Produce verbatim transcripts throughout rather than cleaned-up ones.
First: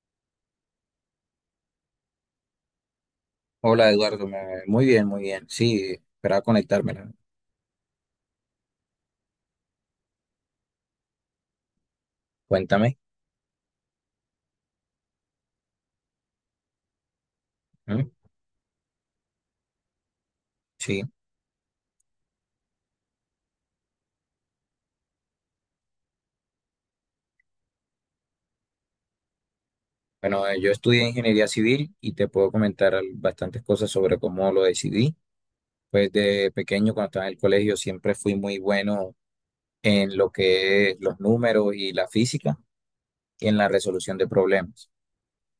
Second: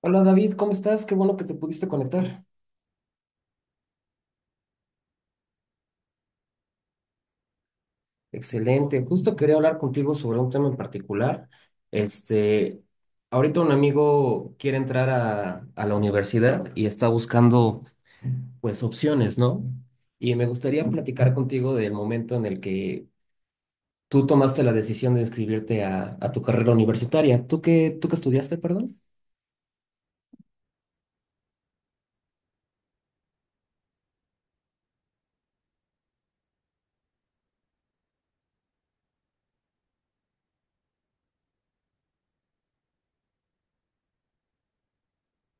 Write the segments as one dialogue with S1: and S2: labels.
S1: Hola David, ¿cómo estás? Qué bueno que te pudiste conectar.
S2: Hola Eduardo, me- muy bien, muy bien. Sí, esperaba conectármela.
S1: Excelente. Justo quería hablar contigo sobre un tema en particular. Este,
S2: Cuéntame.
S1: ahorita un amigo quiere entrar a, a la universidad y está buscando,
S2: ¿Mm?
S1: pues, opciones, ¿no? Y me gustaría
S2: Sí,
S1: platicar contigo del momento en el que tú tomaste la decisión de inscribirte a, a tu carrera universitaria. ¿Tú qué, tú qué estudiaste, perdón?
S2: bueno, eh, yo estudié ingeniería civil y te puedo comentar al- bastantes cosas sobre cómo lo decidí. Pues de pequeño, cuando estaba en el colegio, siempre fui muy bueno en lo que es los números y la física y en la resolución de problemas.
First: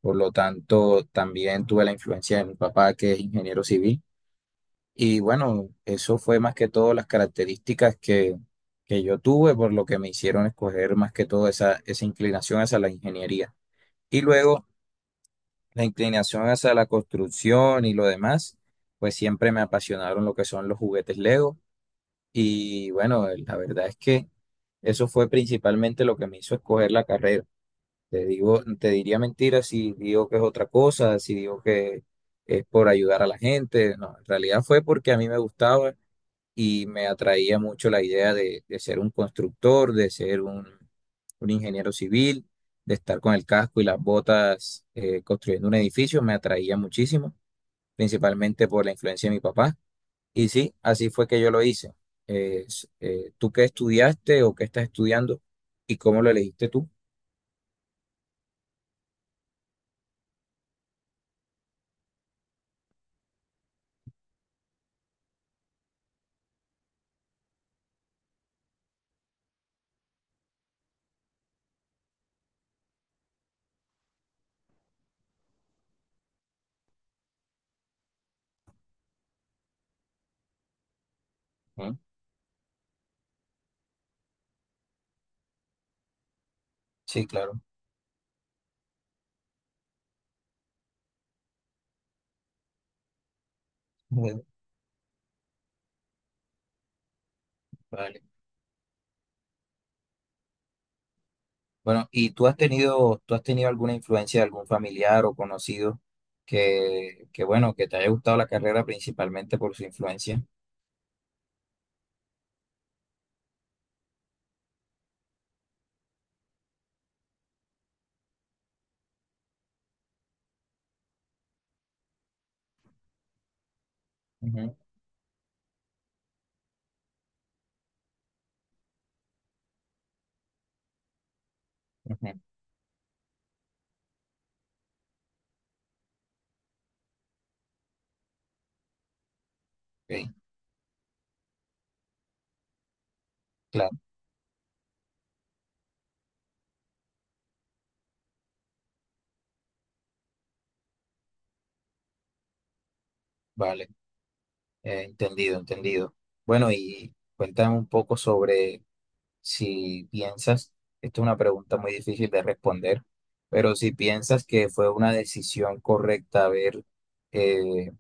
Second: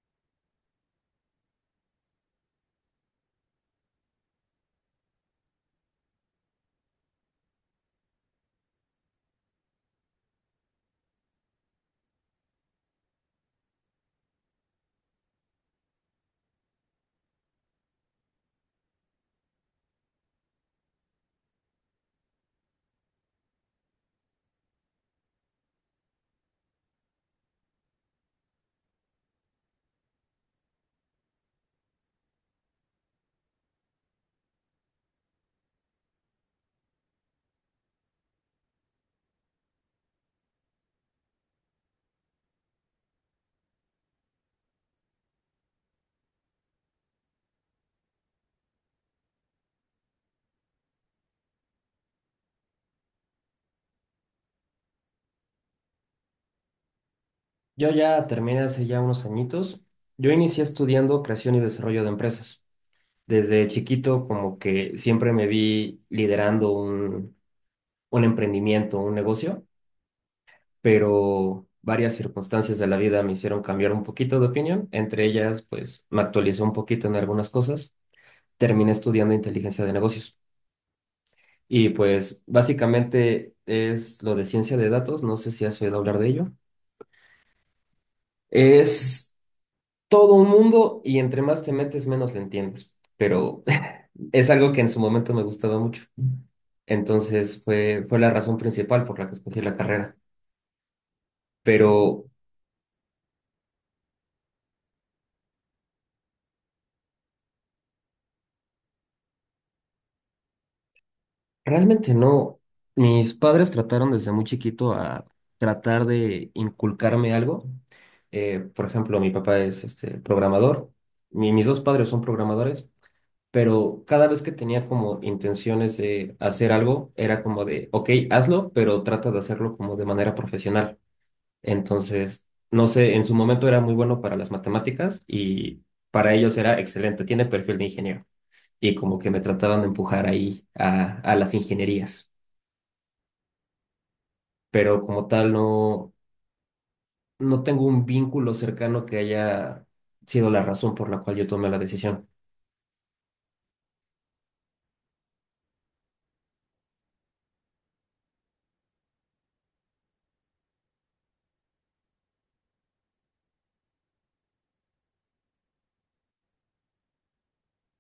S2: Por lo tanto, también tuve la influencia de mi papá, que es ingeniero civil. Y bueno, eso fue más que todo las características que, que yo tuve, por lo que me hicieron escoger más que todo esa, esa inclinación hacia la ingeniería. Y luego la inclinación hacia la construcción y lo demás, pues siempre me apasionaron lo que son los juguetes Lego. Y bueno, la verdad es que eso fue principalmente lo que me hizo escoger la carrera. Te digo, te diría mentiras si digo que es otra cosa, si digo que es por ayudar a la gente. No, en realidad fue porque a mí me gustaba y me atraía mucho la idea de, de ser un constructor, de ser un, un ingeniero civil, de estar con el casco y las botas eh, construyendo un edificio, me atraía muchísimo, principalmente por la influencia de mi papá. Y sí, así fue que yo lo hice. Eh, s- eh, ¿tú qué estudiaste o qué estás estudiando y cómo lo elegiste tú?
S1: Yo ya terminé hace ya unos añitos. Yo inicié estudiando creación y desarrollo de empresas. Desde chiquito como que siempre me vi liderando un, un emprendimiento, un negocio, pero varias circunstancias de la vida me hicieron cambiar un poquito de opinión. Entre ellas, pues me actualicé un poquito en algunas cosas. Terminé estudiando inteligencia de negocios. Y
S2: Ah,
S1: pues básicamente es lo de ciencia de datos. No sé si has oído hablar de ello.
S2: sí, claro.
S1: Es todo un mundo y entre más te metes, menos le entiendes. Pero
S2: Bueno,
S1: es algo que en su momento me gustaba mucho. Entonces fue, fue
S2: vale.
S1: la razón principal por la que escogí la carrera.
S2: Bueno,
S1: Pero
S2: ¿y tú has tenido, tú has tenido alguna influencia de algún familiar o conocido que, que bueno, que te haya gustado la carrera principalmente por su influencia?
S1: realmente no. Mis padres trataron desde muy chiquito a tratar de inculcarme algo. Eh, por ejemplo, mi papá es este, programador. Mi- mis dos padres son programadores. Pero cada vez que
S2: Ujú,
S1: tenía como intenciones de hacer algo, era como de, ok, hazlo, pero trata de hacerlo como de manera profesional.
S2: ujú,
S1: Entonces, no sé, en su momento era muy bueno para las matemáticas y para ellos era excelente, tiene perfil de ingeniero. Y como que me trataban de empujar
S2: ok,
S1: ahí a, a las ingenierías.
S2: claro,
S1: Pero como tal, no, no tengo un vínculo cercano que haya sido la razón por la cual yo tomé la decisión.
S2: vale, eh, entendido, entendido. Bueno, y cuéntame un poco sobre si piensas, esta es una pregunta muy difícil de responder, pero si piensas que fue una decisión correcta haber eh,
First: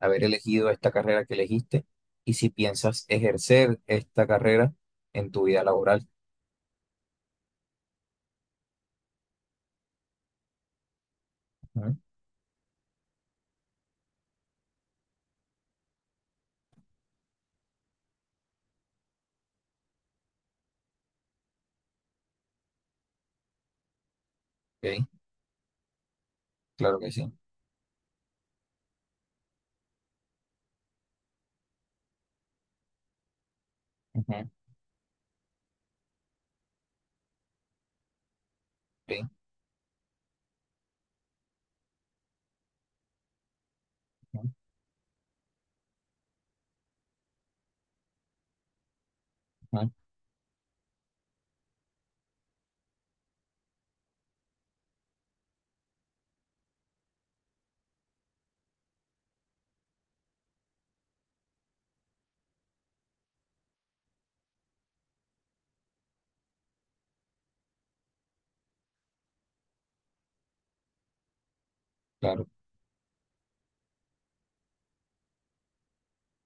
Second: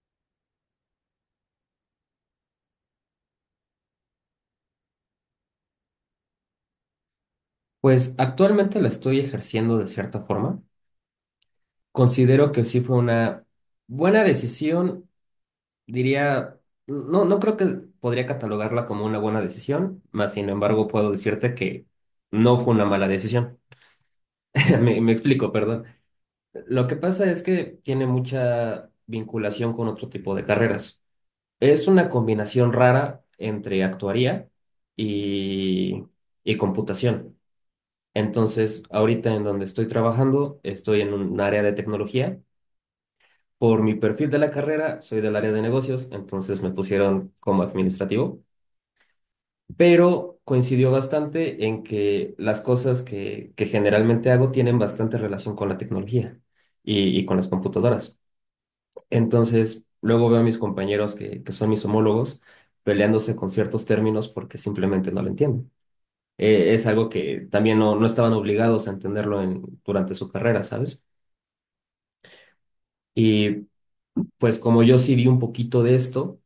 S2: haber elegido esta carrera que elegiste y si piensas ejercer esta carrera en tu vida laboral.
S1: Pues actualmente la estoy ejerciendo de cierta forma.
S2: Ujú,
S1: Considero que sí fue una buena decisión. Diría, no, no creo que podría catalogarla como una buena decisión, más sin embargo puedo decirte que no fue una mala decisión. Me,
S2: ok,
S1: me explico, perdón. Lo que
S2: claro que
S1: pasa
S2: sí.
S1: es que tiene mucha vinculación con otro tipo de carreras. Es una combinación rara entre
S2: Ujú,
S1: actuaría y, y computación. Entonces,
S2: ok,
S1: ahorita en donde estoy trabajando, estoy en un área de tecnología. Por mi perfil de la
S2: ujú,
S1: carrera, soy del área de negocios, entonces me pusieron como administrativo.
S2: ujú,
S1: Pero coincidió bastante en que las cosas que, que generalmente hago tienen bastante relación con la tecnología y, y con las computadoras. Entonces, luego veo a mis compañeros que, que son mis homólogos peleándose con ciertos términos porque simplemente no lo entienden. Eh, es algo que también no, no estaban obligados a entenderlo en, durante su carrera, ¿sabes?
S2: claro,
S1: Y pues como yo sí vi un poquito de esto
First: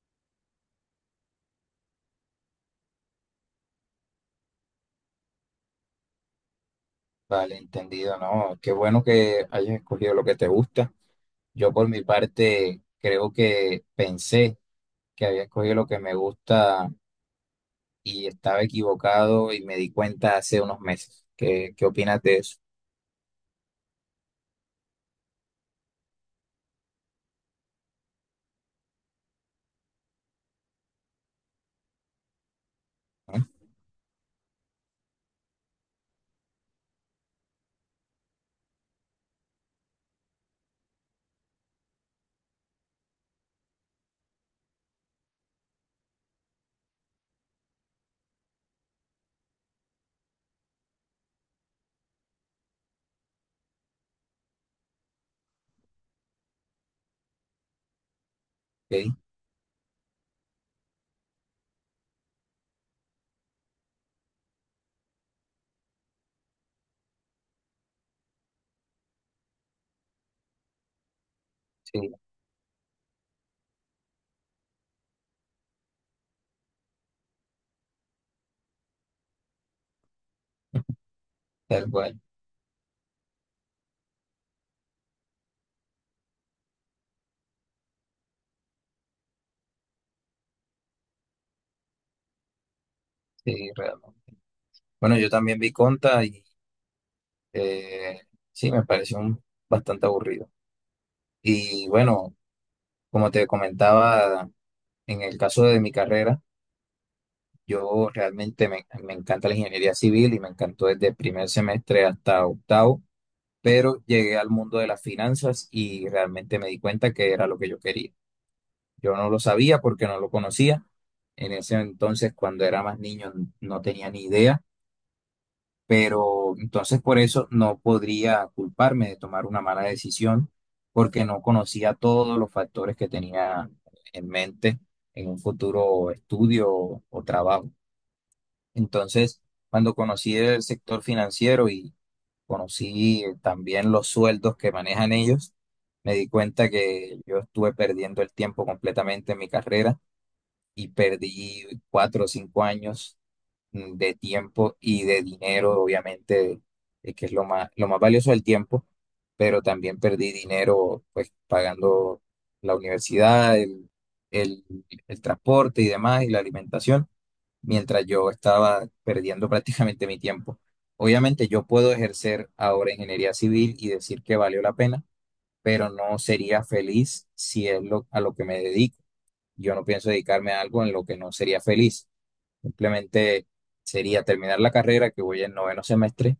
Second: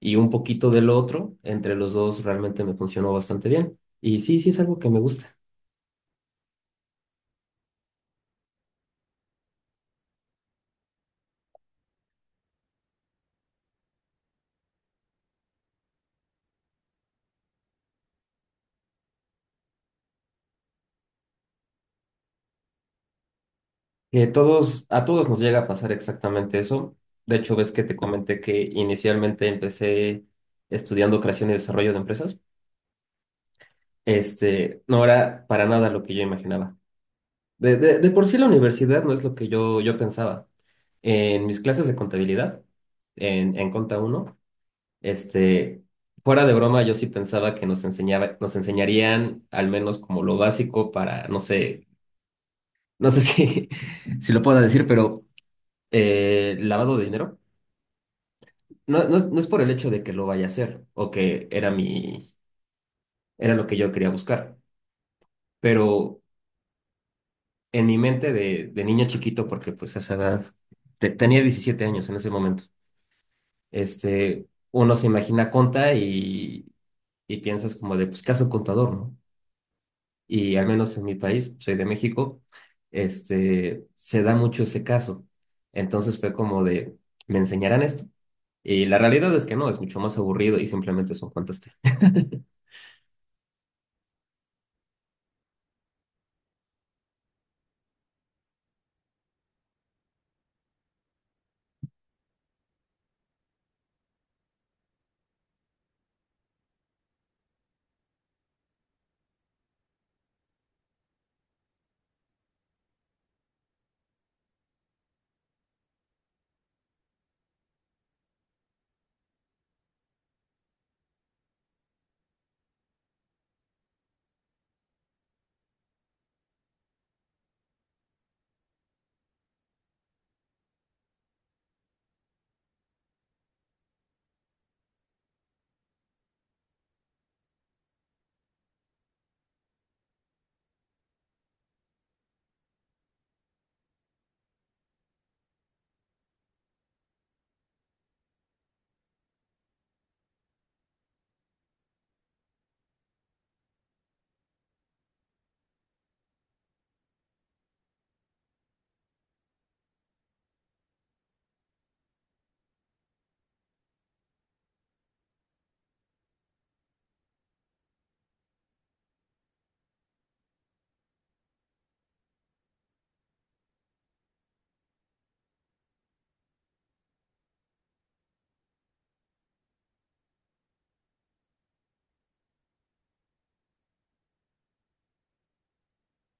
S1: y un poquito del otro, entre los dos realmente me funcionó bastante bien. Y sí, sí es algo que me gusta.
S2: vale, entendido, ¿no? Qué bueno que hayas escogido lo que te gusta. Yo por mi parte creo que pensé que había escogido lo que me gusta y estaba equivocado y me di cuenta hace unos meses. ¿Qué, qué opinas de eso?
S1: Que todos, a todos nos llega a pasar exactamente eso. De hecho, ves que te comenté que inicialmente empecé estudiando creación y desarrollo de empresas.
S2: Ujú,
S1: Este, no era para nada lo que yo imaginaba. De, de, de por sí la universidad no es lo que yo, yo pensaba. En mis clases de contabilidad, en, en Conta uno este, fuera de broma, yo sí pensaba que nos enseñaba, nos enseñarían al menos como lo básico para, no sé, no sé si, si lo puedo decir, pero eh, lavado de dinero. No,
S2: ok,
S1: no, es no es por el hecho de que lo vaya a hacer o que era mi, era lo que yo quería buscar, pero en mi mente de, de niño chiquito, porque pues a esa edad, te- tenía diecisiete años
S2: sí,
S1: en ese momento, este, uno se imagina conta y, y piensas como de, pues, ¿qué hace un contador, no? Y al menos en mi país, soy de
S2: tal cual,
S1: México, este, se da mucho ese caso. Entonces fue como de, ¿me enseñarán esto? Y la realidad es que no, es mucho más aburrido y simplemente son cuentas.
S2: sí, realmente. Bueno, yo también vi Conta y Eh, sí, me pareció un- bastante aburrido. Y bueno, como te comentaba, en el caso de mi carrera, yo realmente me, me encanta la ingeniería civil y me encantó desde el primer semestre hasta octavo, pero llegué al mundo de las finanzas y realmente me di cuenta que era lo que yo quería. Yo no lo sabía porque no lo conocía. En ese entonces, cuando era más niño, no tenía ni idea, pero entonces por eso no podría culparme de tomar una mala decisión porque no conocía todos los factores que tenía en mente en un futuro estudio o, o trabajo. Entonces, cuando conocí el sector financiero y conocí, eh, también los sueldos que manejan ellos, me di cuenta que yo estuve perdiendo el tiempo completamente en mi carrera y perdí cuatro o cinco años mm, de tiempo y de dinero, obviamente, eh, que es lo más, lo más valioso del tiempo, pero también perdí dinero pues pagando la universidad, el, el, el transporte y demás, y la alimentación, mientras yo estaba perdiendo prácticamente mi tiempo. Obviamente yo puedo ejercer ahora ingeniería civil y decir que valió la pena, pero no sería feliz si es lo, a lo que me dedico. Yo no pienso dedicarme a algo en lo que no sería feliz. Simplemente sería terminar la carrera, que voy en noveno semestre,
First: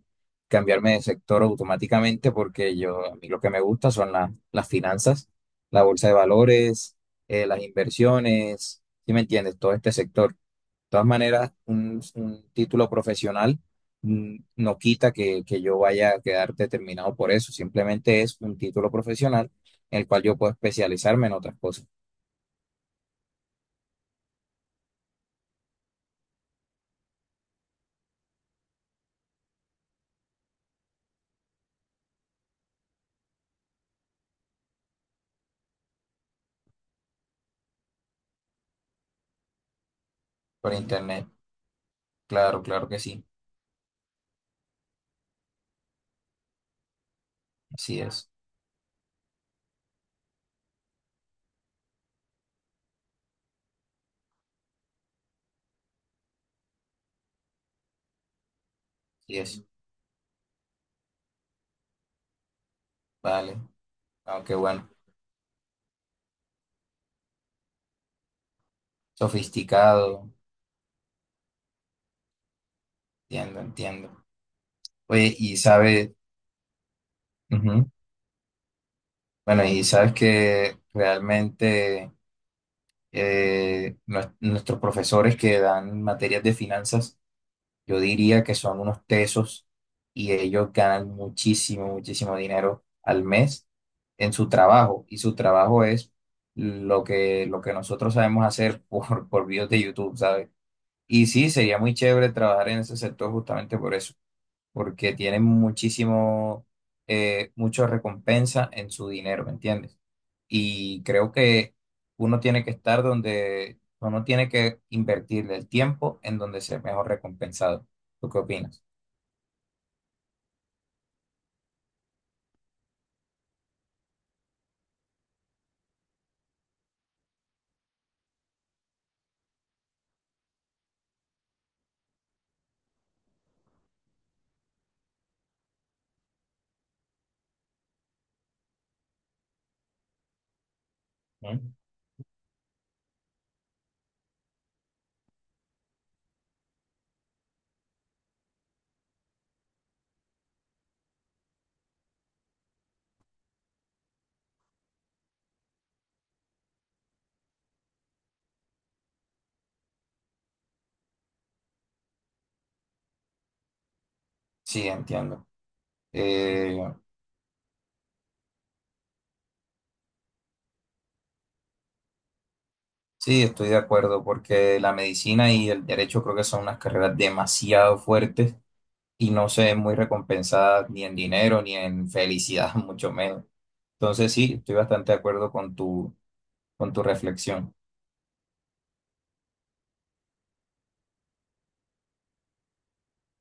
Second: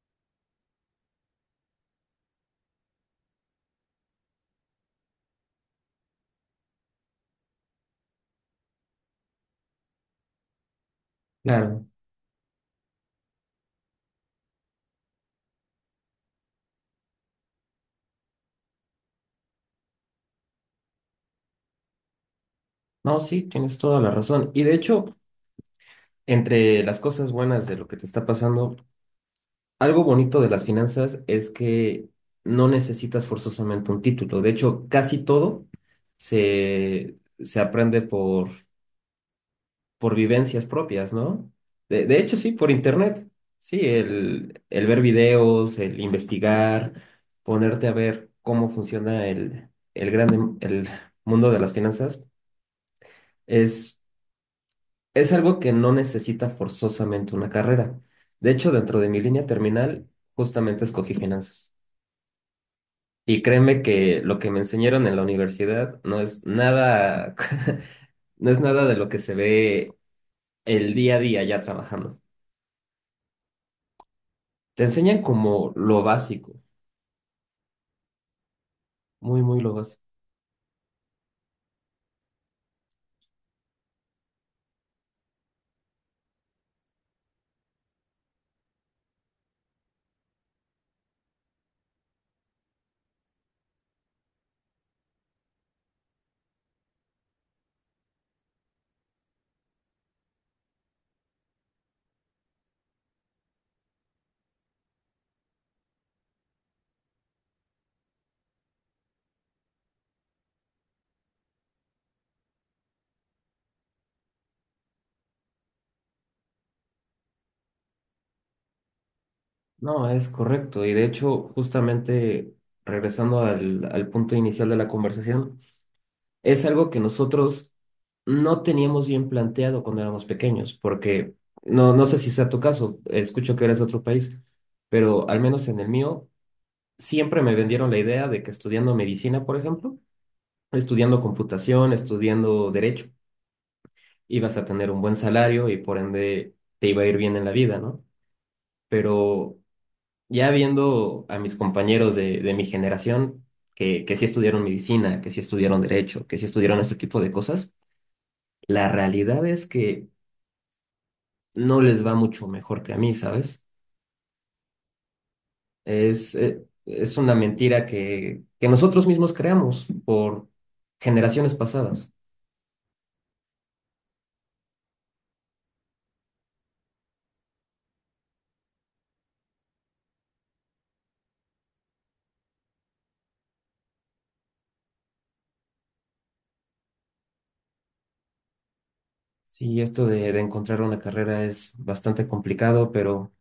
S2: cambiarme de sector automáticamente porque yo, a mí lo que me gusta son la- las finanzas, la bolsa de valores, eh, las inversiones, ¿sí me entiendes? Todo este sector. De todas maneras,
S1: Claro.
S2: un, un título profesional mm, no quita que, que yo vaya a quedar determinado por eso, simplemente es un título profesional en el cual yo puedo especializarme en otras cosas.
S1: No, sí, tienes toda la razón. Y de hecho, entre las cosas buenas de lo que te está pasando, algo bonito de las finanzas es que no necesitas forzosamente un título. De hecho, casi todo se, se aprende por, por vivencias
S2: Por
S1: propias,
S2: internet,
S1: ¿no? De, de hecho, sí,
S2: claro,
S1: por
S2: claro que sí,
S1: internet. Sí, el, el ver videos, el investigar, ponerte a
S2: así
S1: ver
S2: es,
S1: cómo funciona el, el grande, el mundo de las finanzas es. Es algo que no necesita forzosamente una carrera. De hecho, dentro de mi
S2: así
S1: línea
S2: es,
S1: terminal, justamente escogí finanzas. Y
S2: vale.
S1: créeme que lo
S2: No,
S1: que
S2: qué
S1: me
S2: bueno.
S1: enseñaron en la universidad no es nada, no es nada de lo que se ve
S2: Sofisticado.
S1: el día a día ya trabajando.
S2: Entiendo, entiendo.
S1: Te enseñan
S2: Oye, y
S1: como lo
S2: sabes,
S1: básico,
S2: ujú,
S1: muy, muy
S2: bueno,
S1: lo
S2: y
S1: básico.
S2: sabes que realmente eh, nues- nuestros profesores que dan materias de finanzas, yo diría que son unos tesos y ellos ganan muchísimo, muchísimo dinero al mes en su trabajo. Y su trabajo es lo que, lo que nosotros sabemos hacer por, por videos de YouTube, ¿sabes? Y sí, sería muy chévere trabajar en ese sector justamente por eso, porque tienen muchísimo, eh, mucha recompensa en su dinero, ¿me entiendes? Y creo que uno tiene que estar donde, uno tiene que invertirle el tiempo en donde sea mejor recompensado. ¿Tú qué opinas?
S1: No, es correcto. Y de hecho, justamente regresando al, al punto inicial de la conversación, es algo que nosotros no teníamos bien planteado cuando éramos pequeños, porque no, no sé si sea tu caso, escucho que eres de otro país, pero al menos en el mío siempre me vendieron la idea de que estudiando medicina, por ejemplo, estudiando
S2: ¿Mm?
S1: computación, estudiando derecho, ibas a tener un buen salario y por ende te iba a ir bien en la vida, ¿no? Pero ya viendo a mis compañeros de, de mi generación, que, que sí estudiaron medicina, que sí estudiaron derecho, que sí estudiaron este tipo de cosas, la realidad es que no les va mucho mejor que a mí, ¿sabes?
S2: Sí, entiendo.
S1: Es, eh,
S2: Eh,
S1: es una mentira que, que nosotros mismos creamos por generaciones pasadas.
S2: sí, estoy de acuerdo porque la medicina y el derecho creo que son unas carreras demasiado fuertes y no se ven muy recompensadas ni en dinero ni en felicidad, mucho menos. Entonces sí, estoy bastante de acuerdo con tu con tu reflexión,
S1: Sí, esto de, de encontrar una carrera es bastante complicado, pero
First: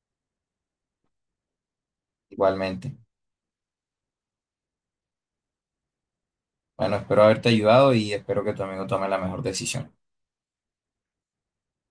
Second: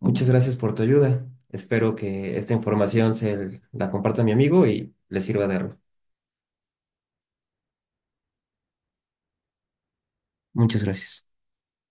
S1: muchas gracias por tu ayuda. Espero que esta
S2: igualmente.
S1: información se la comparta a mi amigo y le sirva de algo.
S2: Bueno, espero haberte ayudado y espero que tu amigo tome la mejor decisión.
S1: Muchas gracias.